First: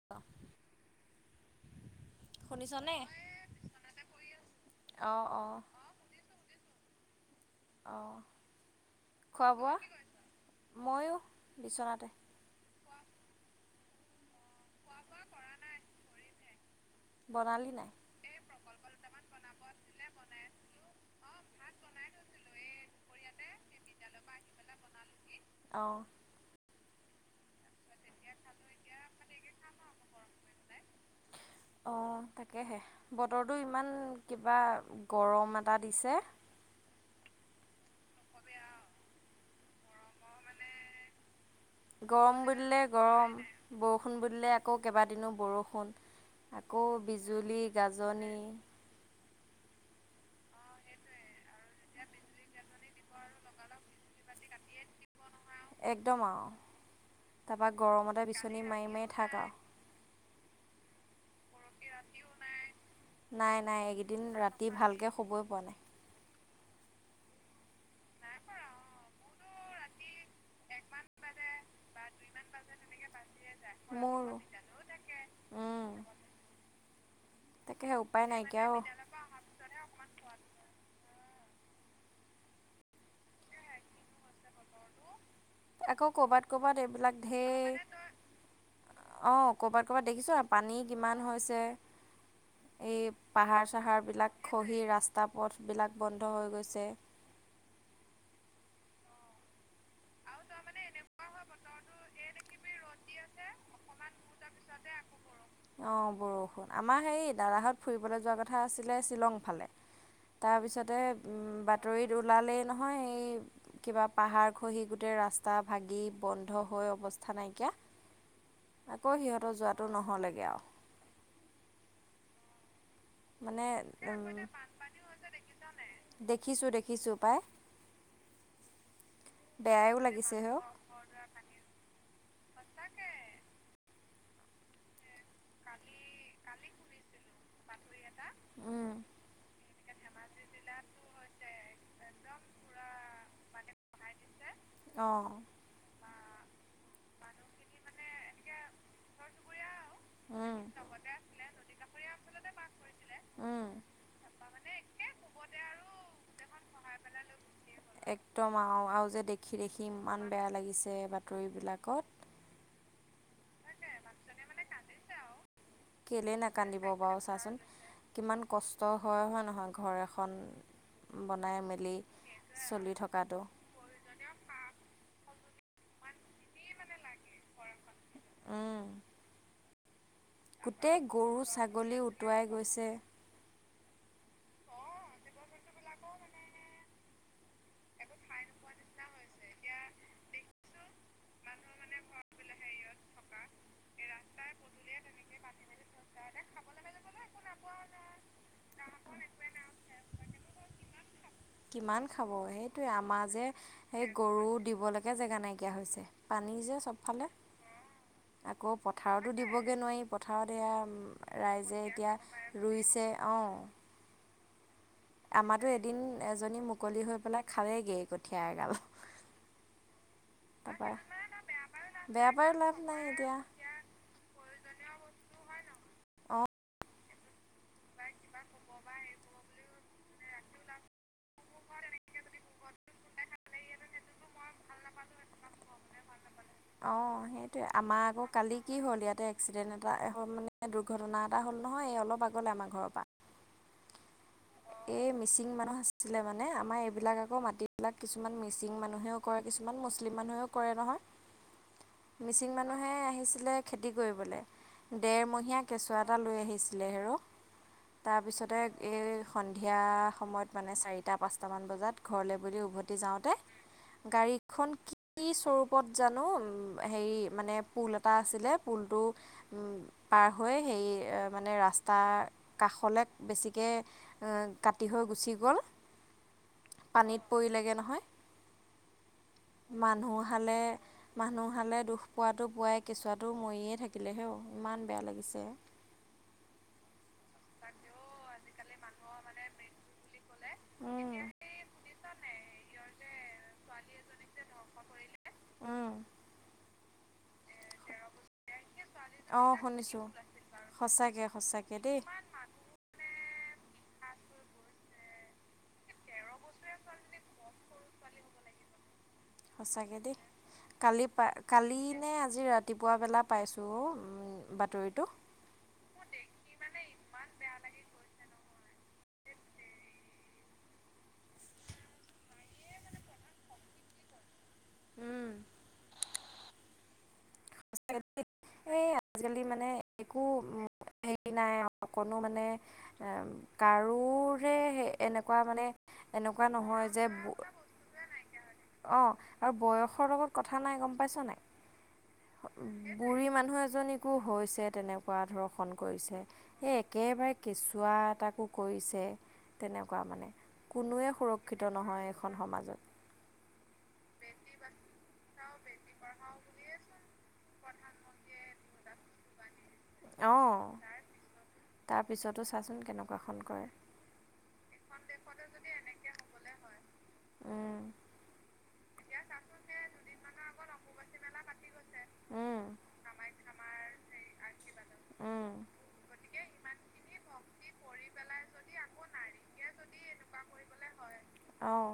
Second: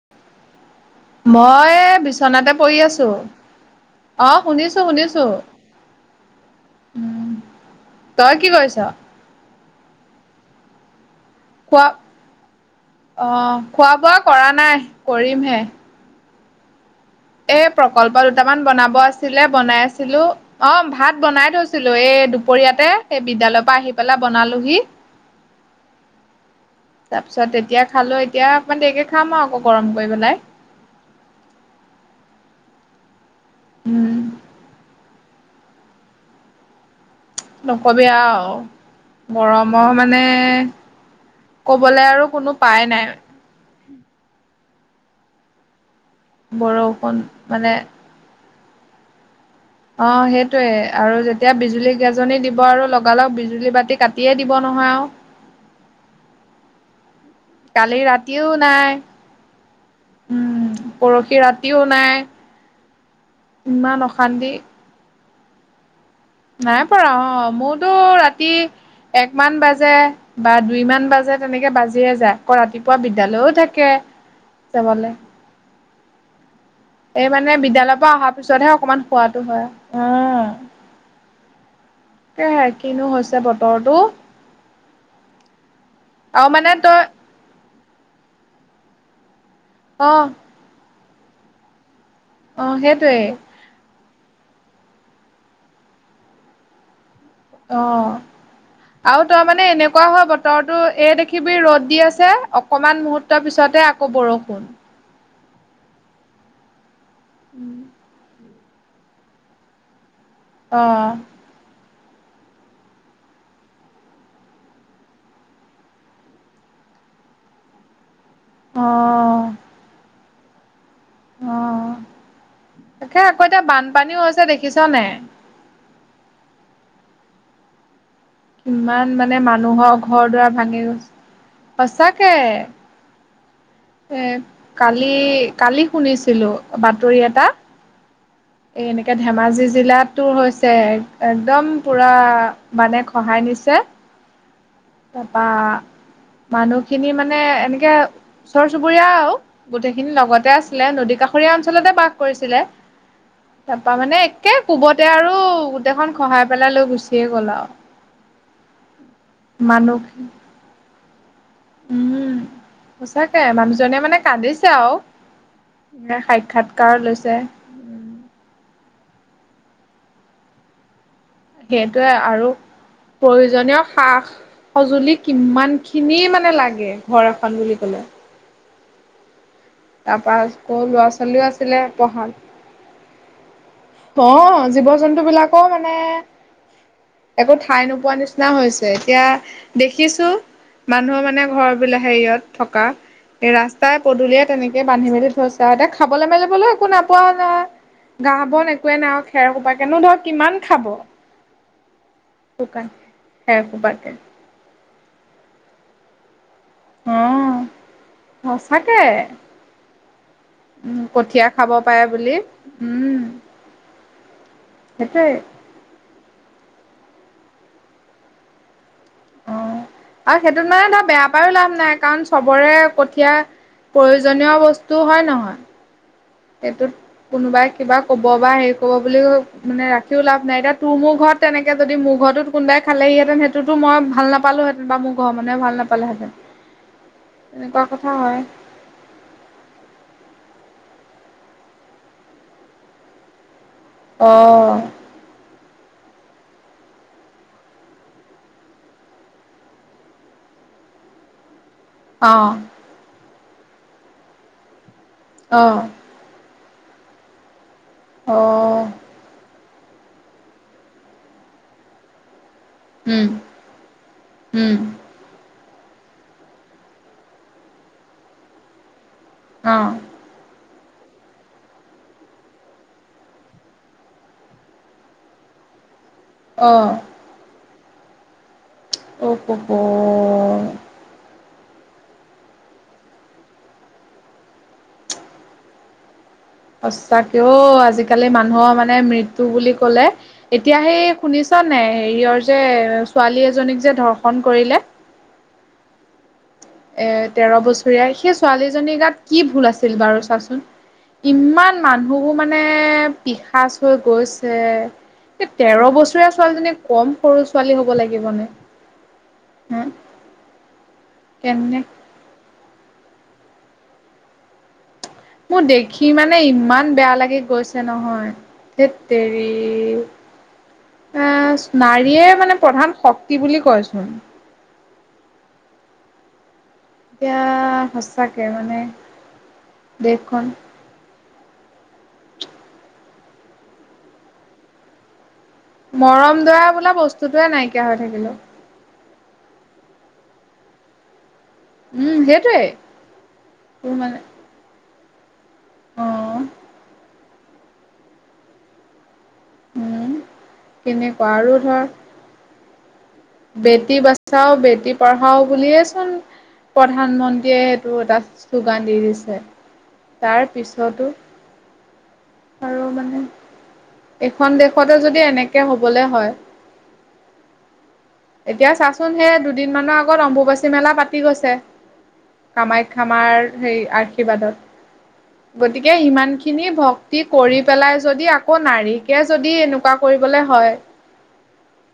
[unintelligible] মই বিচনাতে পৰি শুনিছনে? আছো। অ' শুনিছো, অঁ শুনিছো অঁ উম। অ' তই কি কৰিছ খোৱা বোৱা, ময়ো খোৱা- বিচনাতে অ' খোৱা বোৱা কৰা নাই কৰিমহে। এ বনালি নাই প্ৰকল্প দুটামান বনাব আছিলে বনাই আছিলো। অ' ভাত বনাই থৈছিলো, এই দুপৰীয়াতে সেই বিদ্যালয়ৰ পৰা আহি পেলাই বনালোহি। অ'। তাৰপিছত তেতিয়া খালোঁ, এতিয়া অকণমান দেৰিকৈ খাম আৰু আকৌ গৰম কৰি পেলাই। অ' তাকেহে বতৰটো ইমান উম কিবা গৰম এটা দিছে। নকবি আৰু গৰমৰ মানে কবলৈ আৰু গৰম কোনো বুলিলে পাই নাই গৰম, বৰষুণ বুলিলে আকৌ কেইবাদিনো বৰষুণ। আকৌ বৰষুণ বিজুলী, মানে গাজনি। অ' সেইটোয়ে আৰু যেতিয়া বিজুলী গাজনী দিব আৰু লগালগ বিজুলী বাতি কাটিয়ে দিব নহয় আৰু। একদম আৰু, তাৰপা কালি গৰমতে ৰাতিও বিচনী নাই মাৰি মাৰি থাকা। উম, পৰসি ৰাতিও নাই। নাই নাই, ইমান এইকেইদিন অশান্তি ৰাতি ভালকৈ শুবই পোৱা নাই। নাই পৰা অ'। মোৰতো ৰাতি একমান বাজে বা দুইমান বাজে তেনেকে বাজিয়েই যায়। আকৌ ৰাতিপুৱা বিদ্যালয়ও থাকে মোৰ যাবলে। এই মানে তাকেহে বিদ্যালয়ৰপৰা উপায় অহাৰ নাইকিয়া পিছতহে অকনমান শুৱাটো হয়। অ উম। সেয়ে কিনো হৈছে বতৰটো। আকৌ কৰ'বাত আৰু মানে ক'ৰবাত তই এইবিলাক ঢেৰ। অ' কৰ'বাত কৰ'বাত অ দেখিছোঁ আ পানী কিমান হৈছে, অ এই সেইটোৱে পাহাৰ চাহাৰবিলাক খহি ৰাস্তা পথবিলাক বন্ধ হৈ গৈছে। অ' আৰু তই মানে এনেক এনেকুৱা হয় বতৰটো, এই দেখিবি ৰ'দ দি আছে অকমান মুহুৰ্তৰ পিছতে আকৌ বৰষুণ। অ' বৰষুণ। আমাৰ হেৰি দাদাহঁত ফুৰিবলৈ যোৱা কথা আছিলে শ্বিলং ফালে। অ তাৰপিছতে উ, বাতৰিত ওলালেই নহয় এই কিবা পাহাৰ খহি গোটেই ৰাস্তা ভাগি বন্ধ হৈ অৱস্থা নাইকিয়া। অ আকৌ সিহঁতৰ যোৱাটো নহ'লেগৈ আৰু। অ' তাকে আকৌ এতিয়া মানে বানপানীও আগতে হৈছে দেখিছ নে? দেখিছোঁ দেখিছোঁ পাই। কিমান মানে মানুহৰ বেয়াও ঘৰ লাগিছে দুৱাৰ হেও ভাঙি গৈছে, সচাকে। এ, কালি কালি শুনিছিলোঁ বাতৰি এটা। এই উম, এনেকে ধেমাজি জিলাতো হৈছে, একদম পুৰা মানে খহায় নিছে। নাই দিছে। তাৰাপা মানুহখিনি মানে এনেকে ওচৰ চুবুৰীয়া আৰু গোটেইখিনি লগতে উম আছিলে, নদী কাষৰীয়া অঞ্চলতে বাস কৰিছিলে। উম তাৰাপা মানে একে কোবতে আৰু গোটেইখন খহাই পেলাই লৈ গুচিয়ে গ'ল আৰু। একদম আৰু, আৰু যে দেখি দেখি মানুহ ইমান বেয়া লাগিছে বাতৰিবিলাকত। উম সঁচাকে মানুহজনে মানে কান্দিছে আৰু। এ কেলেই নাকান্দিব সাক্ষাৎকাৰ বাৰু লৈছে। চাচোন, কিমান কষ্ট হয়, হয় নহয় ঘৰ এখন বনাই মেলি সেইটোৱে আৰু চলি থকাটো প্ৰয়োজনীয় খা সঁজুলি কিমানখিনি মানে লাগে ঘৰ এখন বুলি ক'লে। উম। তাৰপা আকৌ গোটেই ল'ৰা গৰু, ছোৱালীও আছিলে ছাগলী পঢ়া উটুৱাই গৈছে। অ' জীৱ জন্তুবিলাকো মানে একো ঠাই নোপোৱা নিচিনা হৈছে, এতিয়া দেখিছোঁ মানুহৰ মানে ঘৰ বিল হেৰিয়ত থকা। ৰাস্তাই পদূলিয়ে তেনেকে বান্ধি মেলি থৈছে আৰু। এতিয়া খাবলৈ মেলিবলৈ একো নাপোৱা হয় নহয়। ঘাঁহ বন একোৱে নাই আৰু খেৰ কোপাকেনো ধৰক কিমান খাব। কিমান খাব সেইটোৱে। শুকান আমাৰ যে খেৰ সেই সোপাকে গৰু দিব লাগে একে জেগা নাইকিয়া হৈছে, পানী যে অ চবফালে। আকৌ সঁচাকে পথাৰতো দিবগৈ নোৱাৰি, পথাৰত এয়া উম কঠীয়া খাব ৰাইজে পাৰে এতিয়া বুলি ৰুইছে উম অ'। সেইটোৱে। আৰু এদিন এজনী মুকলি হৈ পেলাই খালেগেই কঠীয়া এগাল। অ' আৰু সেইটোত মানে তাৰপৰা এটা বেয়া পায়ো লাভ নাই কাৰণ বেয়া পায়ো চবৰে লাভ নাই কঠীয়া এতিয়া প্ৰয়োজনীয় বস্তু হয় নহয়? অঁ সেইটোত কোনোবাই কিবা কব বা হেৰি কব বুলি মানে ৰাখিও লাভ নাই এতিয়া তোৰ মোৰ ঘৰত তেনেকে যদি মোৰ ঘৰতো কোনাই খালেহিতেন সেইটোতো মই ভাল নাপা পালোহেঁতেন বা মোৰ ঘৰৰ মানহে ভাল নাপালেতেন। অ, সেইটয়ে আমাৰ আকৌ কালি কি হ'ল ইয়াতে এক্সিডেণ্ট এটা হ'ল মানে দুৰ্ঘটনা এটা হ'ল নহয় এই অলপ আগলে আমাৰ ঘৰৰ পৰা। অ এই মিচিং মানুহ আছ আছিলে মানে আমাৰ এইবিলাক আকৌ মাটিবিলাক কিছুমান মিচিং মানুহেও কৰে কিছুমান মুছলিম মানুহেও কৰে নহয়। অ মিচিং মানুহে আহিছিলে খেতি কৰিবলে ডেৰমহীয়া কেঁচুৱাত টা লৈ আহিছিলে হেৰো অ অ তাৰপিছ সন্ধিয়া সময়ত মানে চাৰিটা পাঁচটামান বজাত ঘৰলৈ বুলি উভ উম যাওঁতে গাড়ীখন উম কি কি স্বৰূপত জানো উ হেৰি মানে পুল এটা আছিলে পুলটো পাৰ হৈ সেই মানে ৰাস্তা কাষলৈ বেছিকে কাটি হৈ গুচি গ'ল। অঁ। পৰিলেগে নহয়, অ হ মানুহ হালে মানুহ হালে দুখ পোৱাটো পোৱাই কেঁচুৱাটো মৰিয়ে থাকিলে হেও ইমান বেয়া লাগিছে। সঁচা কেও আজিকালি মানুহৰ মানে মৃত্যু বুলি কলে এতিয়াহে শুনি ছ নে হেৰিয়ৰ যে ছোৱালী এজনীক যে ধৰ্ষন কৰিলে। এ তেৰ বছৰীয়া সেই ছোৱালীজনী গাত কি অঁ ভুল আছিল শুনিছোঁ বাৰু চাচোন সঁচাকৈ সঁচাকৈ ইমান দেই মানুহ মানে পিশাচ হৈ গৈছে, তেৰ বছৰীয়া ছোৱালীজনী কম সৰু ছোৱালী হ'ব লাগিব নে। সঁচাকে দেই কালি প কালি কেনে নে আজি ৰাতিপুৱা বেলা পাইছোঁ বাতৰিটো মোৰ দেখি মানে ইমান বেয়া লাগি গৈছে নহয়। ধেততেৰী এ নাৰীয়ে মানে প্ৰধান শক্তি বুলি কয়চোন। উম। [inaudible] মানে এই আজিকালি মানে একো দেশখন হেৰি নাই অকণো মানে কাৰোৰহে সে এনেকুৱা মানে এনেকুৱা মৰম-দয়া নহয় বোলা বস্তুটোৱে নাইকিয়া হৈ থাকিল অ। অঁ, আৰু বয়সৰ লগত কথা নাই গম পাইছো নাই? উম সেইটোৱে বুঢ়ী মানুহ তোৰ এজনীকো মানে হৈছে তেনেকুৱা ধৰক ষন কৰিছে অ'। সেই একেবাৰে কেঁচুৱা এটাকো কৰিছে। তেনেকুৱা উম মানে কোনোৱে তেনেকুৱা আৰু সুৰক্ষিত ধৰ নহয় এইখন সমাজত। বেটি বাচাও বেটি পঢ়াও বুলিয়ে চোন প্ৰধানমন্ত্ৰীয়ে সেইটো এটা শ্লোগান দি দিছে। তাৰ অ'। পিছতো তাৰপিছতো চাচোন কেনেকুৱাখন কৰে। এখন দেশতে যদি এনেকে হবলে হয়। উম এতিয়া চাচোন সেই দুদিনমানৰ আগত অম্বুবাচী মেলা পাতি গৈছে। উম কামাখ্যামাৰ সেই আৰ্শীৰ্বাদত। উম। গতিকে সিমানখিনি ভক্তি কৰি পেলাই যদি আকৌ নাৰীকে যদি এনেকুৱা কৰিবলৈ হয়। হয়। অঁ।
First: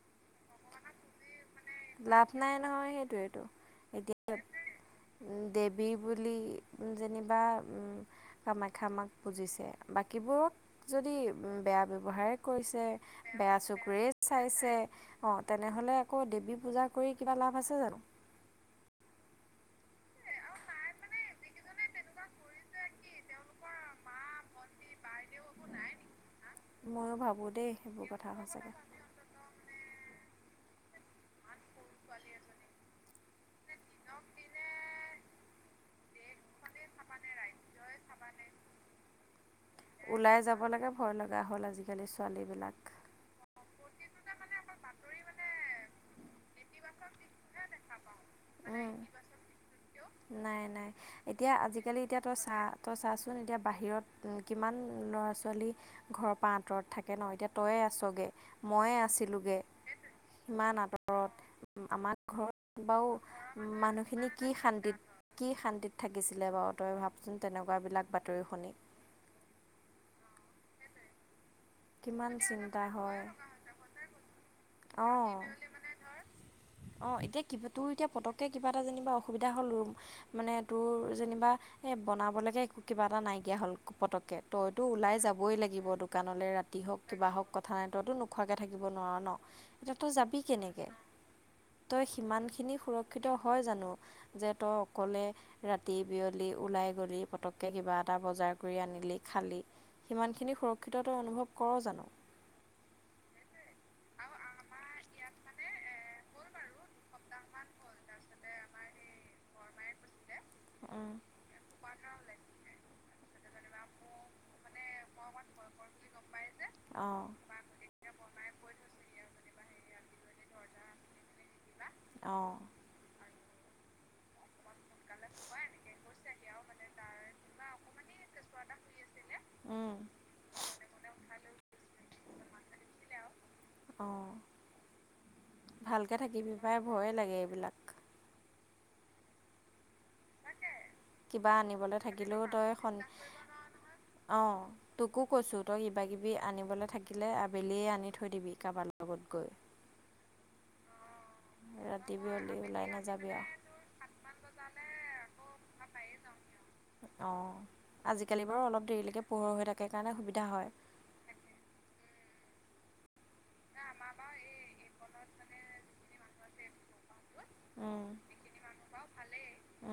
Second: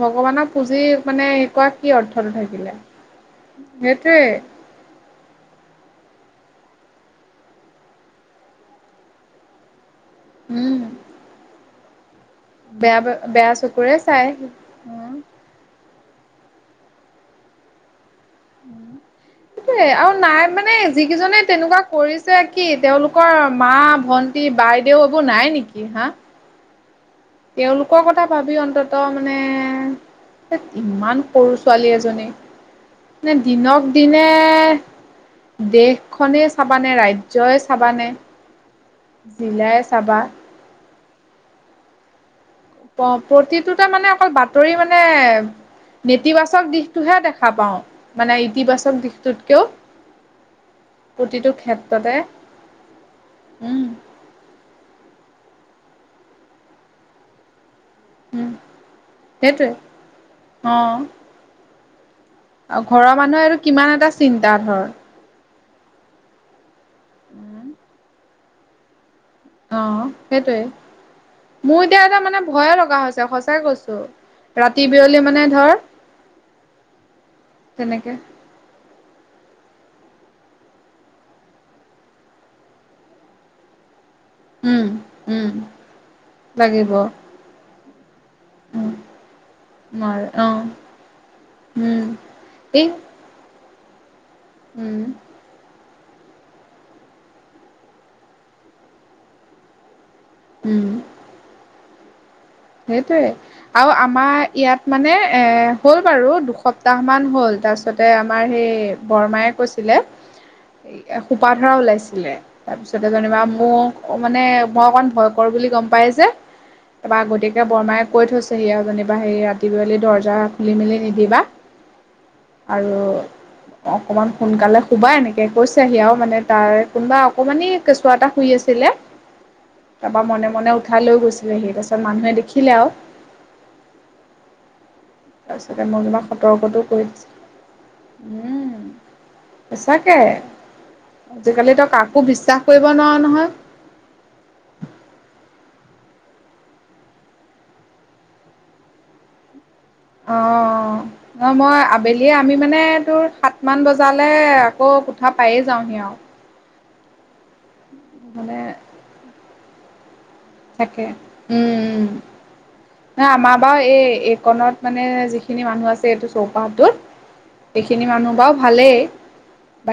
ভগৱানক পুজি মানে কি লাভ অৰ্থটো নাই থাকিলে, নহয় সেইটোৱেতো এতিয়া সেইটোৱেই। দেৱী বুলি যেনিবা কামাখ্যা মাক পুজিছে। বাকীবোৰক উম যদি বেয়া ব্যৱহাৰে কৰিছে, বেয়া বেয়া চকুৰে চাই চাইছে উম অঁ তেনেহ'লে আকৌ দেৱী পূজা কৰি কিবা লাভ আছে জানো? সেইে আৰু নাই মানে, যিকেইজনে তেনেকুৱা কৰিছে কি তেওঁলোক কৰ মা, ভন্টি, বাইদেউ এইবোৰ নাই নেকি হা ময়ো ভাবোঁ দেই তেওঁলোকৰ সেইবোৰ কথা ভাবি সঁচাকৈ অন্তত ত মানে, ইমান সৰু ছোৱালী এজনী নে দিনক দিনে দেশখনেই চাবানে, ৰাজ্য়ই চাবানে জিল ওলাই যাব লাগে ভয় লগা হ'ল আজিকালি ছোৱালীবিলাক। অ', প্ৰতিটোতে মানে অকল বাতৰি মানে নেতিবাচক দিশটোহে দেখা পাওঁ মানে, ইতিবাচক উম। দিশটোতকেও। নাই নাই প্ৰতিটো এতিয়া, আজিকালি ক্ষেত্ৰতে এতিয়া তই চা তই চাচোন এতিয়া উম বাহিৰত কিমান ল'ৰা ছোৱালী ঘৰৰ পৰা আঁতৰত থাকে তাকে ন এতিয়া তয়ে আছগে, উম, ময়ে আছিলোগৈ সেইটোৱে সিমান আঁতৰত আমাক আৰু ঘৰৰ মানুহে আৰু কিমান এটা কি চিন্তা ধৰ। শান্তিত কি শান্তিত থাকিছিলে বাৰু তই ভাবচোঁন তেনেকুৱাবিলাক বাতৰি শুনি। অ', সেইটোৱে। মোৰ এতিয়া এটা কিমান মানে ভয় চিন্তা লগা হয় হৈছে, সঁচাই কৈছো, ৰাতি বিয়লি মানে ধৰ অ', এতিয়া কিবা তোৰ এতিয়া তেনেকে পতককে কিবা এটা যেনিবা অসুবিধা হ'ল ৰ মানে তোৰ যেনিবা এই বনাবলৈকে একো কিবা এটা নাইকিয়া হ'ল পতককে উম, তইতো ওলাই উম, যাবই লাগিব দোকানলৈ ৰাতি লাগিব। হওক কিবা হওক কথা নাই তইতো নোখোৱাকে থাকিব উম, নোৱাৰ ন এতিয়া তই নোৱাৰে যাবি অ', কেনেকে উম, তই সিমানখিনি এই সুৰক্ষিত হয় জানো যে তই, উম, অকলে ৰাতি বিয়লি ওলাই গলি পটককৈ কিবা এটা বজাৰ কৰি আনিলি খালি। সিমানখিনি উম, সুৰক্ষিতত অনুভৱ কৰ জানোঁ। সেইটোৱে। আৰু আমাৰ ইয়াত মানে এ হ'ল বাৰু দুসপ্তাহ মান হ'ল তাৰছত তাৰিছতে আমাৰ সেই বৰমায়ে কৈছিলে, অঁ সোপা ধৰা ওলাইছিলে তাৰপিছতে জনিবা মোক মানে, মই অকণ ভয়কৰ বুলি গম পাই যে তা অঁ [inaudible] গতিকে তে বৰমাই কৈ থৈছেহি আৰু যেনিবা সেই ৰাতিপুৱেলি দৰ্জা খুলি মেলি নিদিবা অঁ। আৰু অকণমান সোনকালে কুবা এনেকে কৈছেহি আৰু মানে তাৰ কোনোবা অকণমানি কেঁচুৱা এটা শুই আছিলে উম, তাৰ পৰা মনে মনে উঠাই লৈ গৈছিলে আহি পাছত মু দেখিলে আৰু। অ' তাৰপিছতে মই ভালকে কিবা থাকিবি পাই, ভয়ে লাগে এইবিলাক। উম। সচাঁকে কিবা আজিকালি তো আনিবলৈ কাকো থাকিলেও বিশ্বাস তই কৰিব সন নোৱাৰা নহয় অঁ তোকো কৈছো তই কিবা কিবি আনিবলৈ থাকিলে আবেলিয় আনি থৈ দিবি কাৰোবাৰ লগত গৈ। [inaudible] অ', মই ৰাতি আবেলিয়ে আমি বিয়লি মানে ওলাই তোৰ নাযাবি আৰু সাত কিমান বজালৈ আকৌ কোঠা পায়েই যাওঁহি আৰু। অ' আজিকালি মানে বাৰু অলপ দেৰিলৈকে পোহৰ হৈ থাকে কাৰণে সুবিধা হয়। থাকে উম উম, এই আমা বাৰু এই এইকনত মানে যিখিনি মানুহ আছে এইটো চৌপাহটোত উম এইখিনি মানুহ বাৰু ভালেই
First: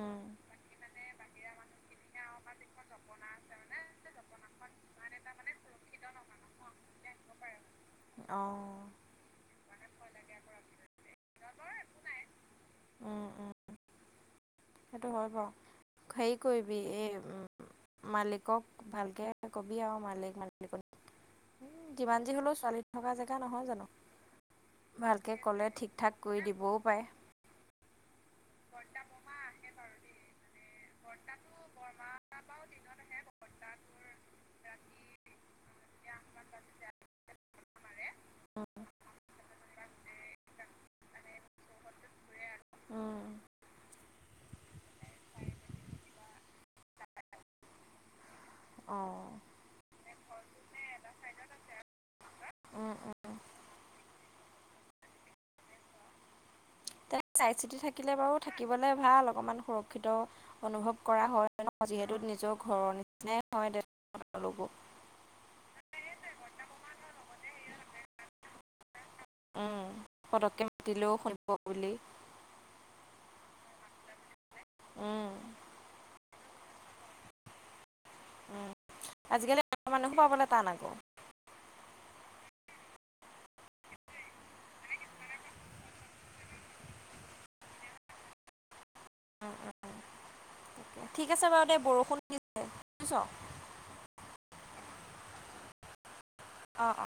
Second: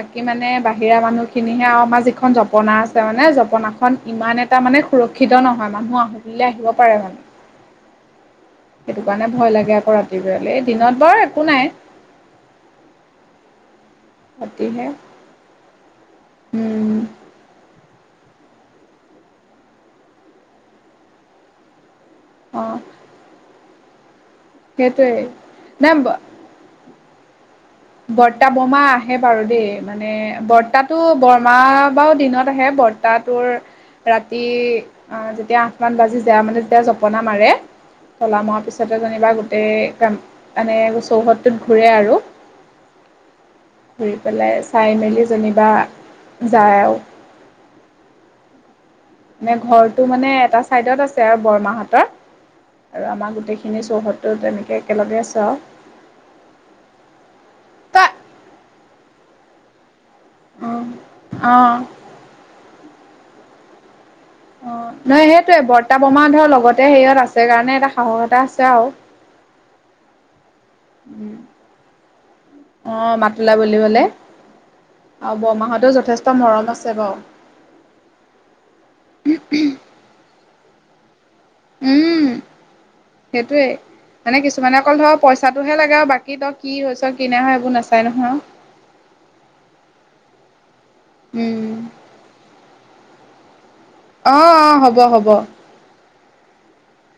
উম মানে বাহিৰা মানুহখিনিহে আৰু, আমাৰ যিখন জপনা আছে মানে জপনাখন ইমান এটা মানে সুৰক্ষিত নহয় মানুহ আহোঁ আহিব পাৰে মানে। অঁ সেইটো কাৰণে ভয় লাগে আকৌ ৰাতিপিয়লে দিনত বাৰ নাই উ উ [unintelligible] অতিনে [unintelligible] সেইটো হয় বাৰু, হেৰি কৰিবি এই উ মালিকক ভালকে কবি আৰু মালিক মালিক যিমান যি হ'লেও অ ছোৱালী থকা জেগা নহয় জানো সেইটোৱেই ভালকৈ ক'লে ঠিক নাই ঠাক কৰি দিবওঁ পাৰে। বৰ্তা বোমা বৰ্তা আহে বমা বাৰু দেই আহে বাৰু মানে দেই মানে বৰ্তাত তটো বৰ্তাটো বৰমা বৰমা বাও দিনত বাৰু আহে বৰ্তা আহে তোৰ বৰ্তা তোৰ ৰাতি ৰাতি যেতিয়া আঠ মান এতিয়া বাজি যায়, আঠমান মানে যেতিয়া বাজিলে জপনা মাৰে আমাৰে তলা মৰাৰ এটা পিছত যেনিবা চাইডত গোটেই আছে মানে চৌহদটোত ঘূৰে আৰু উম ঘুৰি পেলাই, চাই মেলি যেনিবা যায় আৰু অঁ মে ঘৰটো মানে এটা চাইডত আছে আৰু বৰমাহতৰ আৰু আমাৰ গোটেইখিনি সখিনি চৌহদটো তেনেকৈ একেলগে আ চ [unintelligible] আৰু তে চাই চিতি তই থাকিলে বাৰু থাকিবলৈ ভাল অকণমান সুৰক্ষিত অনুভৱ কৰা হয় অঁ অঁ ন, যিহেতু নিজৰ ঘৰৰ নিচিনাই হয়লোক অ [inaudible] [unintelligible] নহয় সেইটোৱে বৰ্তা বমা ধৰ লগতে ধৰ হেৰিয়ত আছে লগতে হেৰিয়ত কাৰণে এটা সাহস এটা আছে আৰু। উম পতককৈ মাতিলেও শুনিব বুলি। অঁ মাতিলা বুলিবলৈ, উম, আৰু বৰমাহতও যথেষ্ট মৰম আছে বাৰু উম, আজিকালি মানুহো পাবলৈ টান আকৌ উম সেইটোৱে। মানে কিছুমানে অকল ধৰ পইচাটোহে লাগে আৰু বাকী ত কিছ কিনে হয় এইবোৰ নাচাই নহয়। উম, উম, উম। ঠিক আছে বাৰু উম দে, বৰষুণ দি বুজিছ। অ অ' হ'ব হ'ব। অ অ'।